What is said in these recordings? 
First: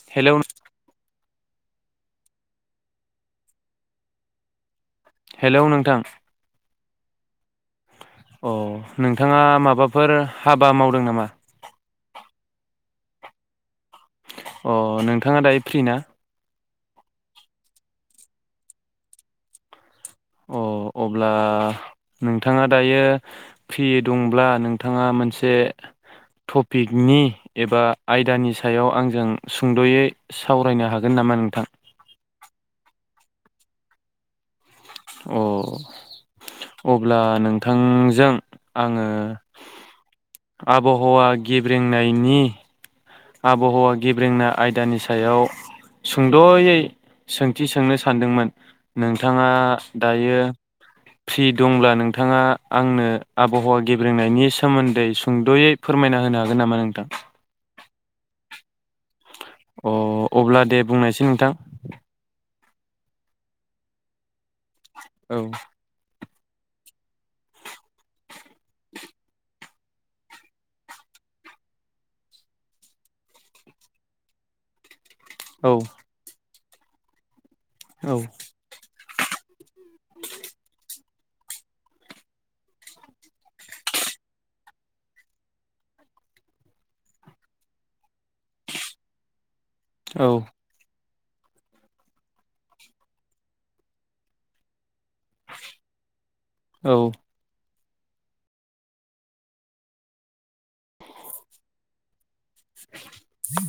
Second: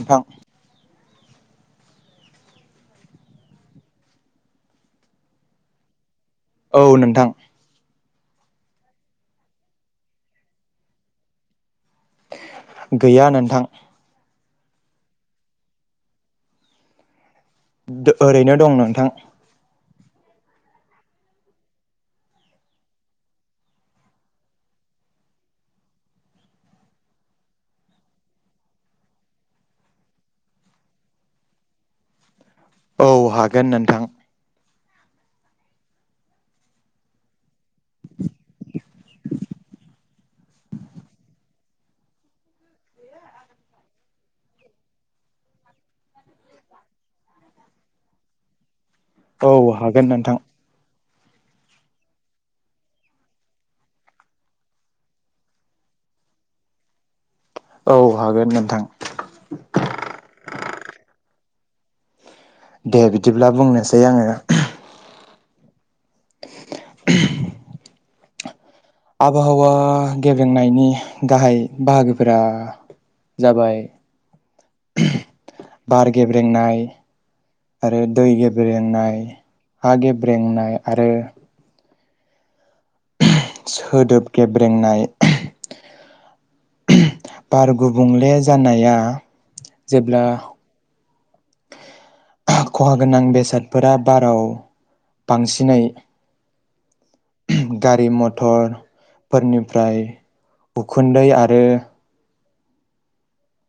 नोंथां हेलौ नों हेलौ नोंथां औ नोंथां अ नोंथाङा माबाफोर हाबा मावदों नामा? गैया नोन्थां अ नोंथाङा दायो फ्रि ना? दो‌ ओरैनो दं नोंथां। अ अब्ला नोंथाङा दायो फ्रि दंब्ला नोंथाङा मोनसे टपिकनि एबा आयदानि सायाव आंजों सुंदयै सावरायनो हागोन नामा नोंथां? औ हागोन नोन्थां। अ अब्ला नोंथांजों आङो। आबहावा गेब्रेंनायनि‌ आबहावा गेब्रेंना आयदानि सायाव सुंदयै सोंथि सोंनो सानदोंमोन। नोंथाङा औ हागोन नोंथां दायो फ्रि दंब्ला नोंथाङा आंनो आबहावा गेब्रेंनायनि सोमोन्दै सुंदयै फोरमायना होनो हागोन नामा नोंथां? औ हागोन नोंथां। अ अब्ला दे बुंनायसै नोंथां। दे बिदिब्ला बुंनोसै आङो। औ [inaudible] आबहावा गेब्रेंनायनि गाहाय बाहागोफोरा जाबाय। औ बार गेब्रेंनाय [inaudible] आरो औ दै गेब्रेंनाय हा गेब्रेंनाय आरो सोदोब गेब्रेंनाय बार गुबुंले जानाया जेब्ला औ खहा गोनां बेसादफोरा बाराव बांसिनै औ गारि मथरफोरनिफ्राय उखुन्दै आरो [inaudible]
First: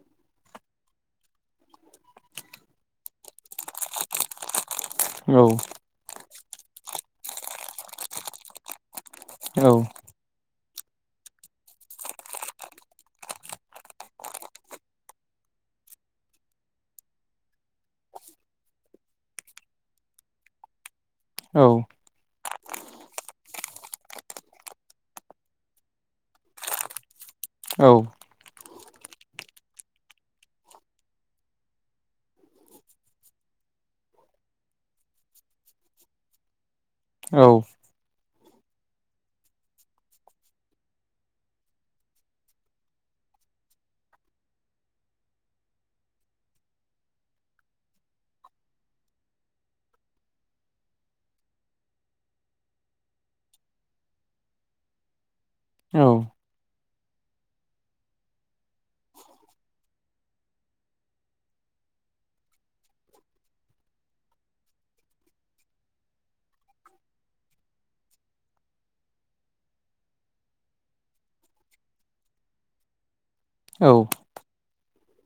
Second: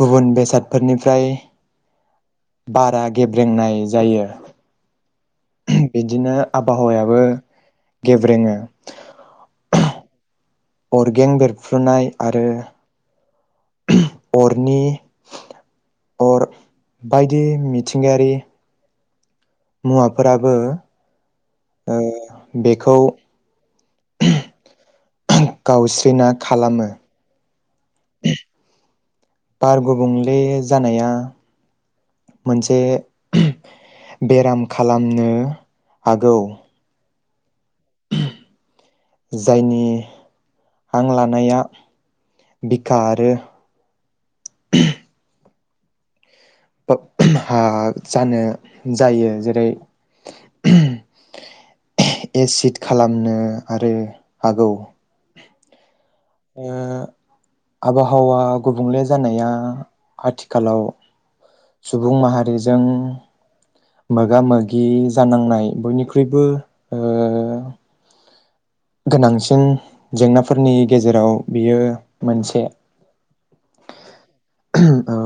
गुबुन बेसादफोरनिफ्राय बारा [unintelligible] रोंनाय जायो बिदिनो आबहावायाबो गेब्रेङो। औ अरगें बेरफ्रुनाय आरो [inaudible] अरनि, अर बायदि मिथिंगायारि मुवाफोराबो औ ओ बेखौ [unintelligible] गावस्रिना खालामो। औ बार गुबुंले जानाया मोनसे बेराम खालामनो हागौ। औ। जायनि हां लानाया बिखा आरो हा जानो जायो जेरै उहुम [unintelligible] एसिड खालामनो आरो हागौ। औ। ओ आबहावा गुबुंले जानाया आथिखालाव सुबुं माहारिजों मोगा मोगि जानांनाय बयनिख्रुइबो ओ गोनांसिन जेंनाफोरनि गेजेराव बियो मोनसे औ [inaudible] ओ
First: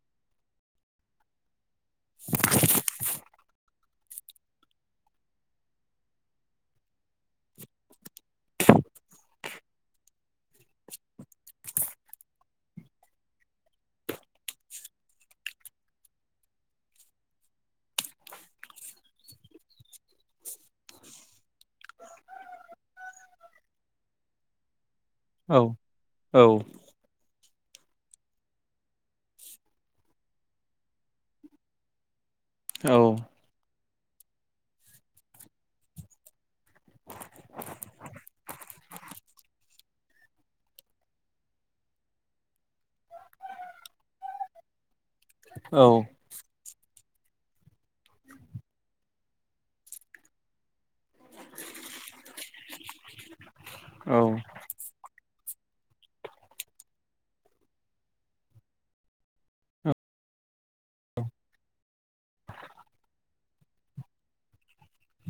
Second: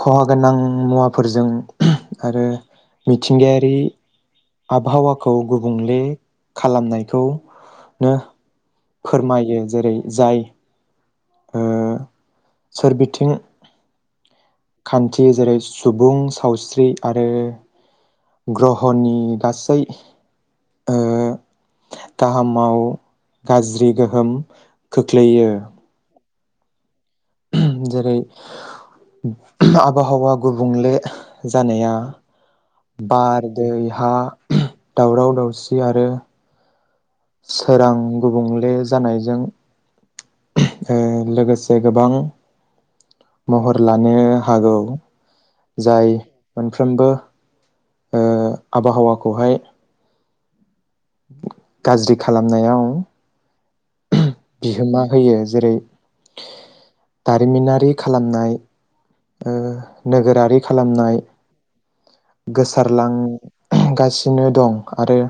खहा गोनां मुवाफोरजों आरो मिथिंगायारि आबहावाखौ गुबुंले खालामनायखौ नो फोरमायो जेरै जाय ओ सोरबिथिं खान्थि जेरै सुबुं सावस्रि आरो ग्रहनि गासै ओ गाहामाव गाज्रि गोहोम खोख्लैयो। औ जेरै आबहावा गुबुंले जानाया बार दै हा दावराव दावसि आरो सोरां गुबुंले जानायजों, [inaudible] ओ लोगोसे गोबां महर लानो हागौ। औ जाय मोनफ्रोमबो, ओ आबहावाखौहाय गाज्रि खालामनायाव बिहोमा होयो जेरै [inaudible] दारिमिनारि खालामनाय ओ नोगोरारि खालामनाय। गोसारलां गासिनो दं आरो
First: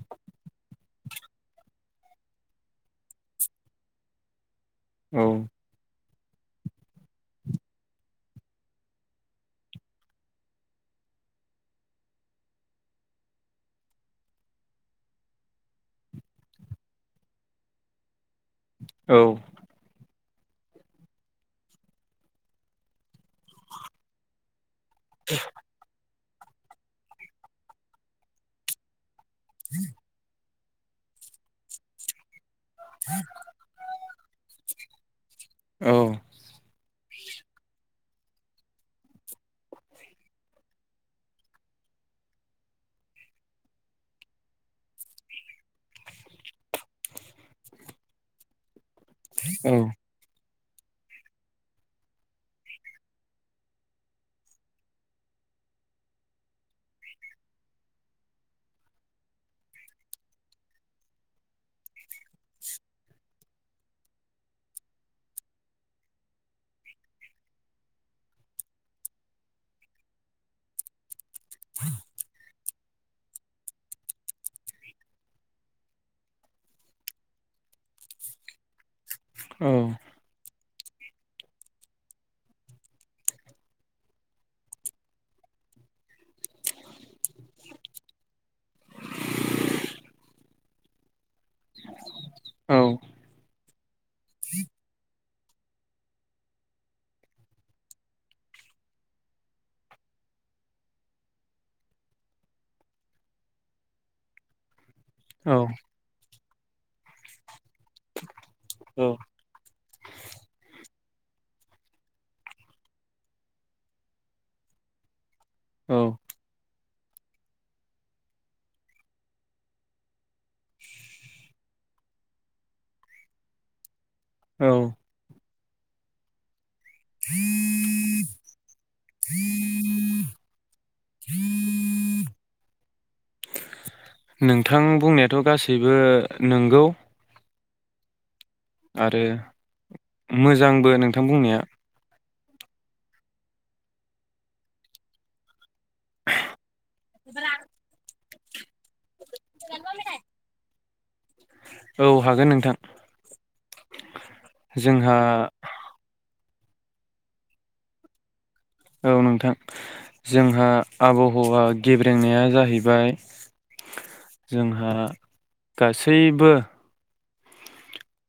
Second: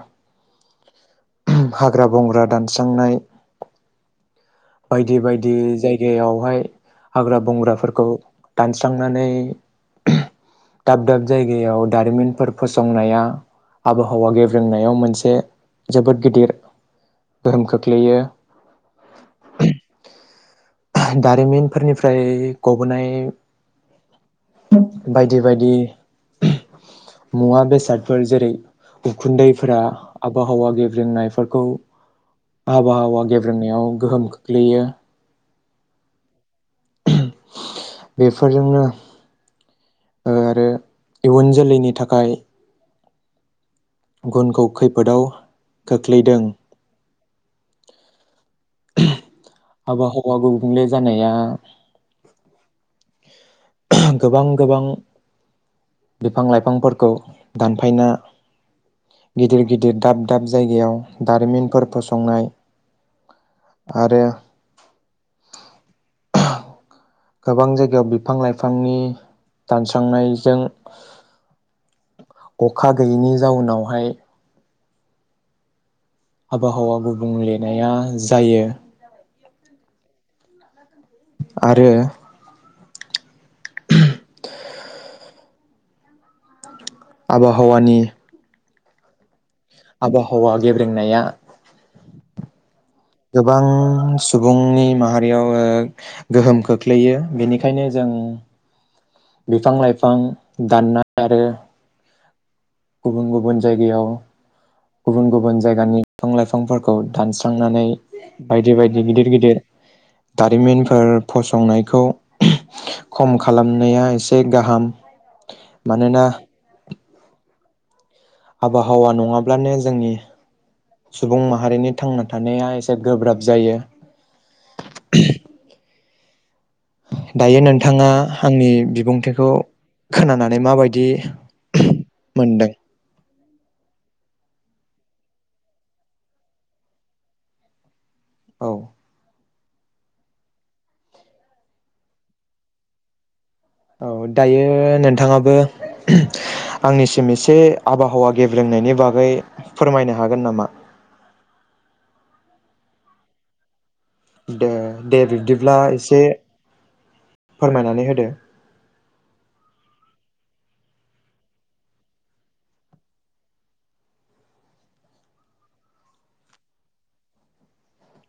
हाग्रा बंग्रा दानस्रांनाय बायदि बायदि जायगायावहाय हाग्रा बंग्राफोरखौ दानस्रांनानै, [inaudible] दाब दाब जायगायाव दारिमिनफोर फसंनाया आबहावा गेब्रेंनायाव मोनसे जोबोद गिदिर गोहोम खोख्लैयो। औ। दारिमिनफोरनिफ्राय गबोनाय, [inaudible] बायदि बायदि मुवा बेसादफोर जेरै उखुन्दैफोरा आबहावा गेब्रोंनायफोरखौ आबहावा गेब्रेंनायाव गोहोम खोख्लैयो। [unintelligible] बेफोरजोंनो [inaudible] आरो इयुन जोलैनि थाखाय गुनखौ खैफोदाव खोख्लैदों। [inaudible] आबहावा गुबुंले जानाया गोबां गोबां बिफां लाइफांफोरखौ दानफायना गिदिर गिदिर दाब दाब जायगायाव दारिमिनफोर फसंनाय आरो [unintelligible] गोबां जायगायाव बिफां लाइफांनि दानस्रांनायजों [inaudible] अखा गैयिनि जाउनावहाय आबहावा गुबुंलेनाया जायो। आरो आबहावानि आबहावा गेब्रेंनाया गोबां सुबुंनि माहारियाव ओ गोहोम खोख्लैयो बेनिखायनो जों बिफां-लाइफां दाननाय आरो गुबुन गुबुन जायगायाव गुबुन गुबुन जायगानि बिफां लाइफां फांफोरखौ दानस्रांनानै बायदि बायदि गिदिर गिदिर दारिमिनफोर फसंनायखौ खम खालामनाया एसे गाहाम। औ मानोना आबहावा नङाब्लानो जोंनि सुबुं माहारिनि थांना थानाया एसे गोब्राब जायो। औ दायो नोंथाङा आंनि बिबुंथिखौ खोनानानै माबायदि मोनदों? नोंथां बुंनायाथ गासैबो नंगौ औ मोजांबो नोंथां बुंनाया। औ दायो नोंथाङाबो आंनिसिम एसे आबहावा गेबेंनायनि बागै फोरमायनो हागोन नामा? औ हागोन नोंथां। दे जोंहा दे बिब्दिब्ला एसे फोरमायनानै होदो औ नोंथां जोंहा आबहावा गेब्रेंनाया जाहैबाय जोंहा गासैबो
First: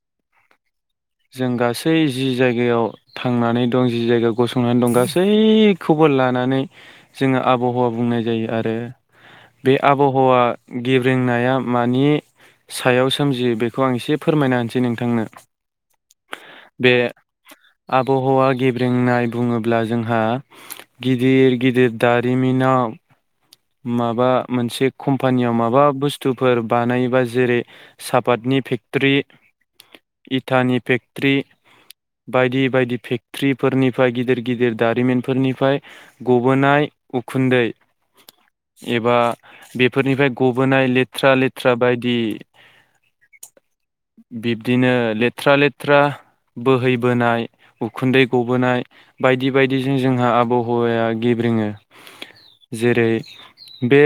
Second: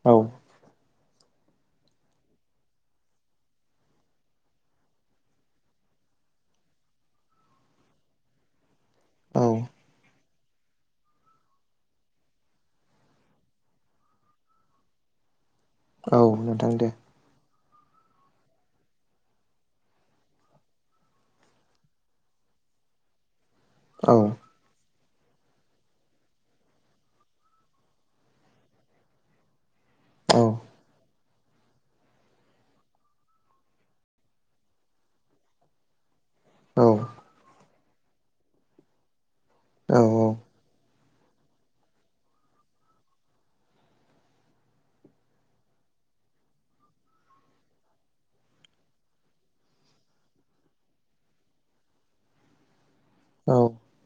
औ जों गासै जि जायगायाव थांनानै दं जि जायगायाव गसंनानै दं गासैखौबो लानानै जोंङो आबहावा बुंनाय जायो। आरो बे औ आबहावा गेब्रेंनाया मानि सायाव सोमजियो बेखौ आं एसे फोरमायना होनसै नोंथांनो। औ नोंथां दे बे आबहावा गेब्रेंनाय बुङोब्ला जोंहा गिदिर गिदिर दारिमिनाव औ माबा मोनसे कम्पानियाव माबा बुस्थुफोर बानायोबा जेरै सापातनि फेक्ट्री। औ इटानि पेक ट्रि बायदि बायदि फेक्ट्रिफोरनिफ्राय गिदिर गिदिर दारिमिनफोरनिफ्राय गबोनाय औ उखुन्दै एबा बेफोरनिफ्राय गबोनाय ले थ्रा लेथ्रा बायदि बिब्दिनो लेथ्रा लेथ्रा बोहैबोनाय उखुन्दै गबोनाय बायदि बायदिजों जोंहा आबहावाया गेब्रेङो जेरै औ बे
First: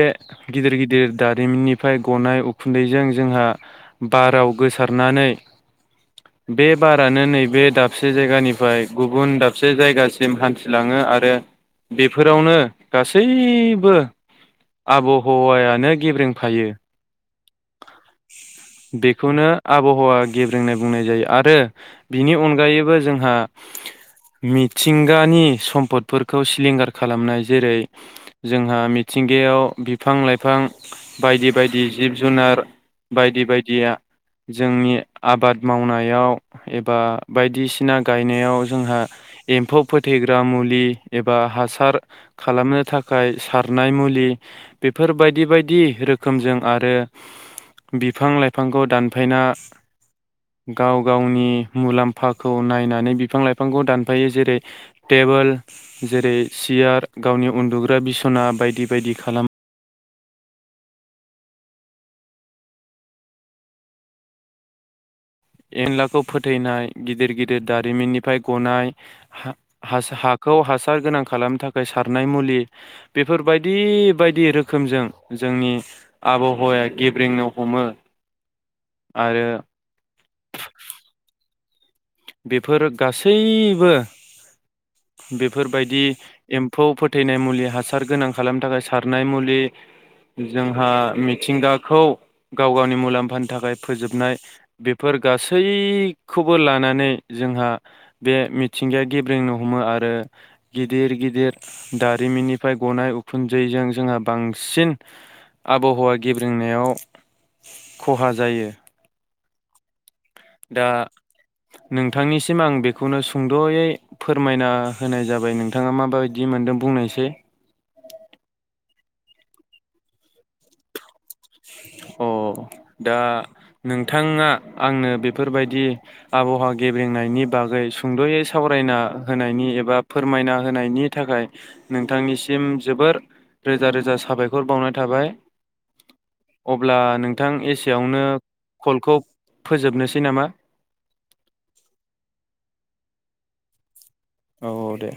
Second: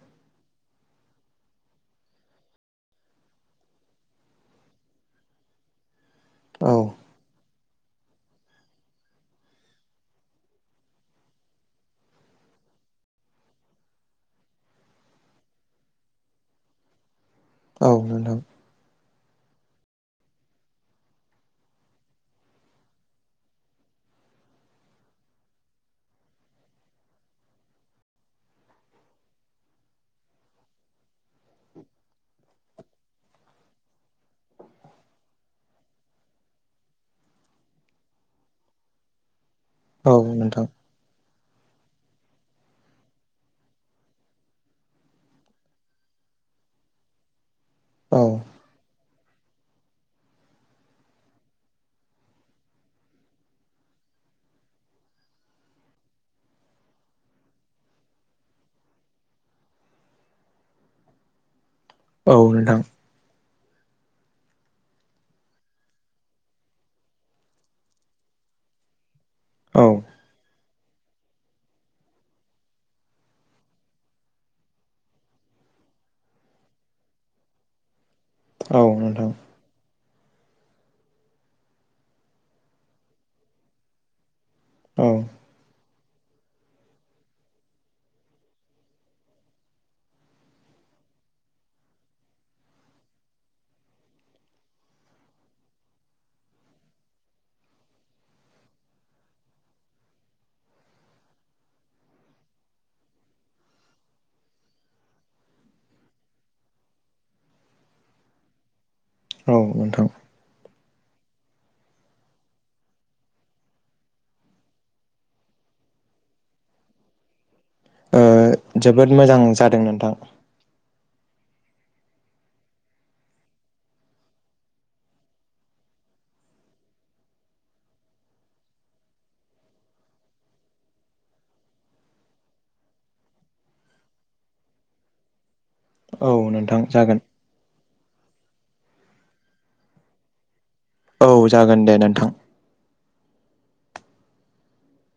गिदिर गिदिर दारिमिननिफ्राय गनाय उखुन्दैजों जोंहा बाराव गोसारनानै बे औ बारानो नैबे दाबसे जायगानिफ्राय गुबुन दाबसे जायगासिम हान्थिलाङो आरो बेफोरावनो गासैबो आबहावायानो गेब्रेंफायो। औ नोंथां खौनो आबहावा गेब्रेंनाय बुंनाय जायो। आरो बिनि अनगायैबो जोंहा मिथिंगानि सम्पदफोरखौ सिलिंगार खालामनाय जेरै जोंहा मिथिंगायाव बिफां लाइफां बायदि बायदि जिब जुनार बायदि बायदिया जोंनि आबाद मावनायाव एबा बायदिसिना गायनायाव जोंहा एम्फौ औ फोथैग्रा नोंथां मुलि एबा हासार खालामनो थाखाय सारनाय मुलि बेफोरबायदि बायदि रोखोमजों आरो औ बिफां लाइफांखौ दानफायना गाव गावनि मुलाम्फाखौ नायनानै बिफां लाइफांखौ दानफायो जेरै टेबोल जेरै सियार गावनि उन्दुग्रा बिसना बायदि बायदि खालामो। औ नोंथां एनलाखौ फोथैनाय गिदिर गिदिर दारिमिननिफ्राय गनाय हा औ हास-हाखौ हास सार गोनां खालामनो थाखाय सारनाय मुलि बेफोरबायदि बायदि रोखोमजों जोंनि आबहावाया गेब्रेंनो हमो। औ नोंथां आरो बेफोर गासैबो औ बेफोर बायदि एम्फौ फोथैनाय मुलि हासार गोनां खालामनो थाखाय सारनाय मुलि जोंहा मिथिंगाखौ गाव गावनि मुलाम्फानि थाखाय फोजोबनाय बेफोर गासैखौबो लानानै जोंहा बे मिथिंगाया गेब्रेंनो हमो आरो गिदिर गिदिर दारिमिननिफ्राय गनाय उखुन्दैजों जोंहा बांसिन आबहावा गेब्रेंनायाव खहा जायो औ नोंथां दा नोंथांनिसिम आं बेखौनो सुंद'यै फोरमायना होनाय जाबाय नोंथाङा माबायदि मोनदों बुंनायसै ओ जोबोद मोजां जादों नोंथां अ दा नोंथाङा आंनो बेफोरबायदि आबहावा गेब्रेंनायनि बागै सुंद'यै सावरायना होनायनि एबा फोरमायना होनायनि थाखाय नोंथांनिसिम जोबोर रोजा रोजा साबायखर बावनाय थाबाय औ नोंथां अब्ला जागोन नोंथां एसेयावनो कलखौ फोजोबनोसै नामा औ जागोन दे नोंथां औ औ दे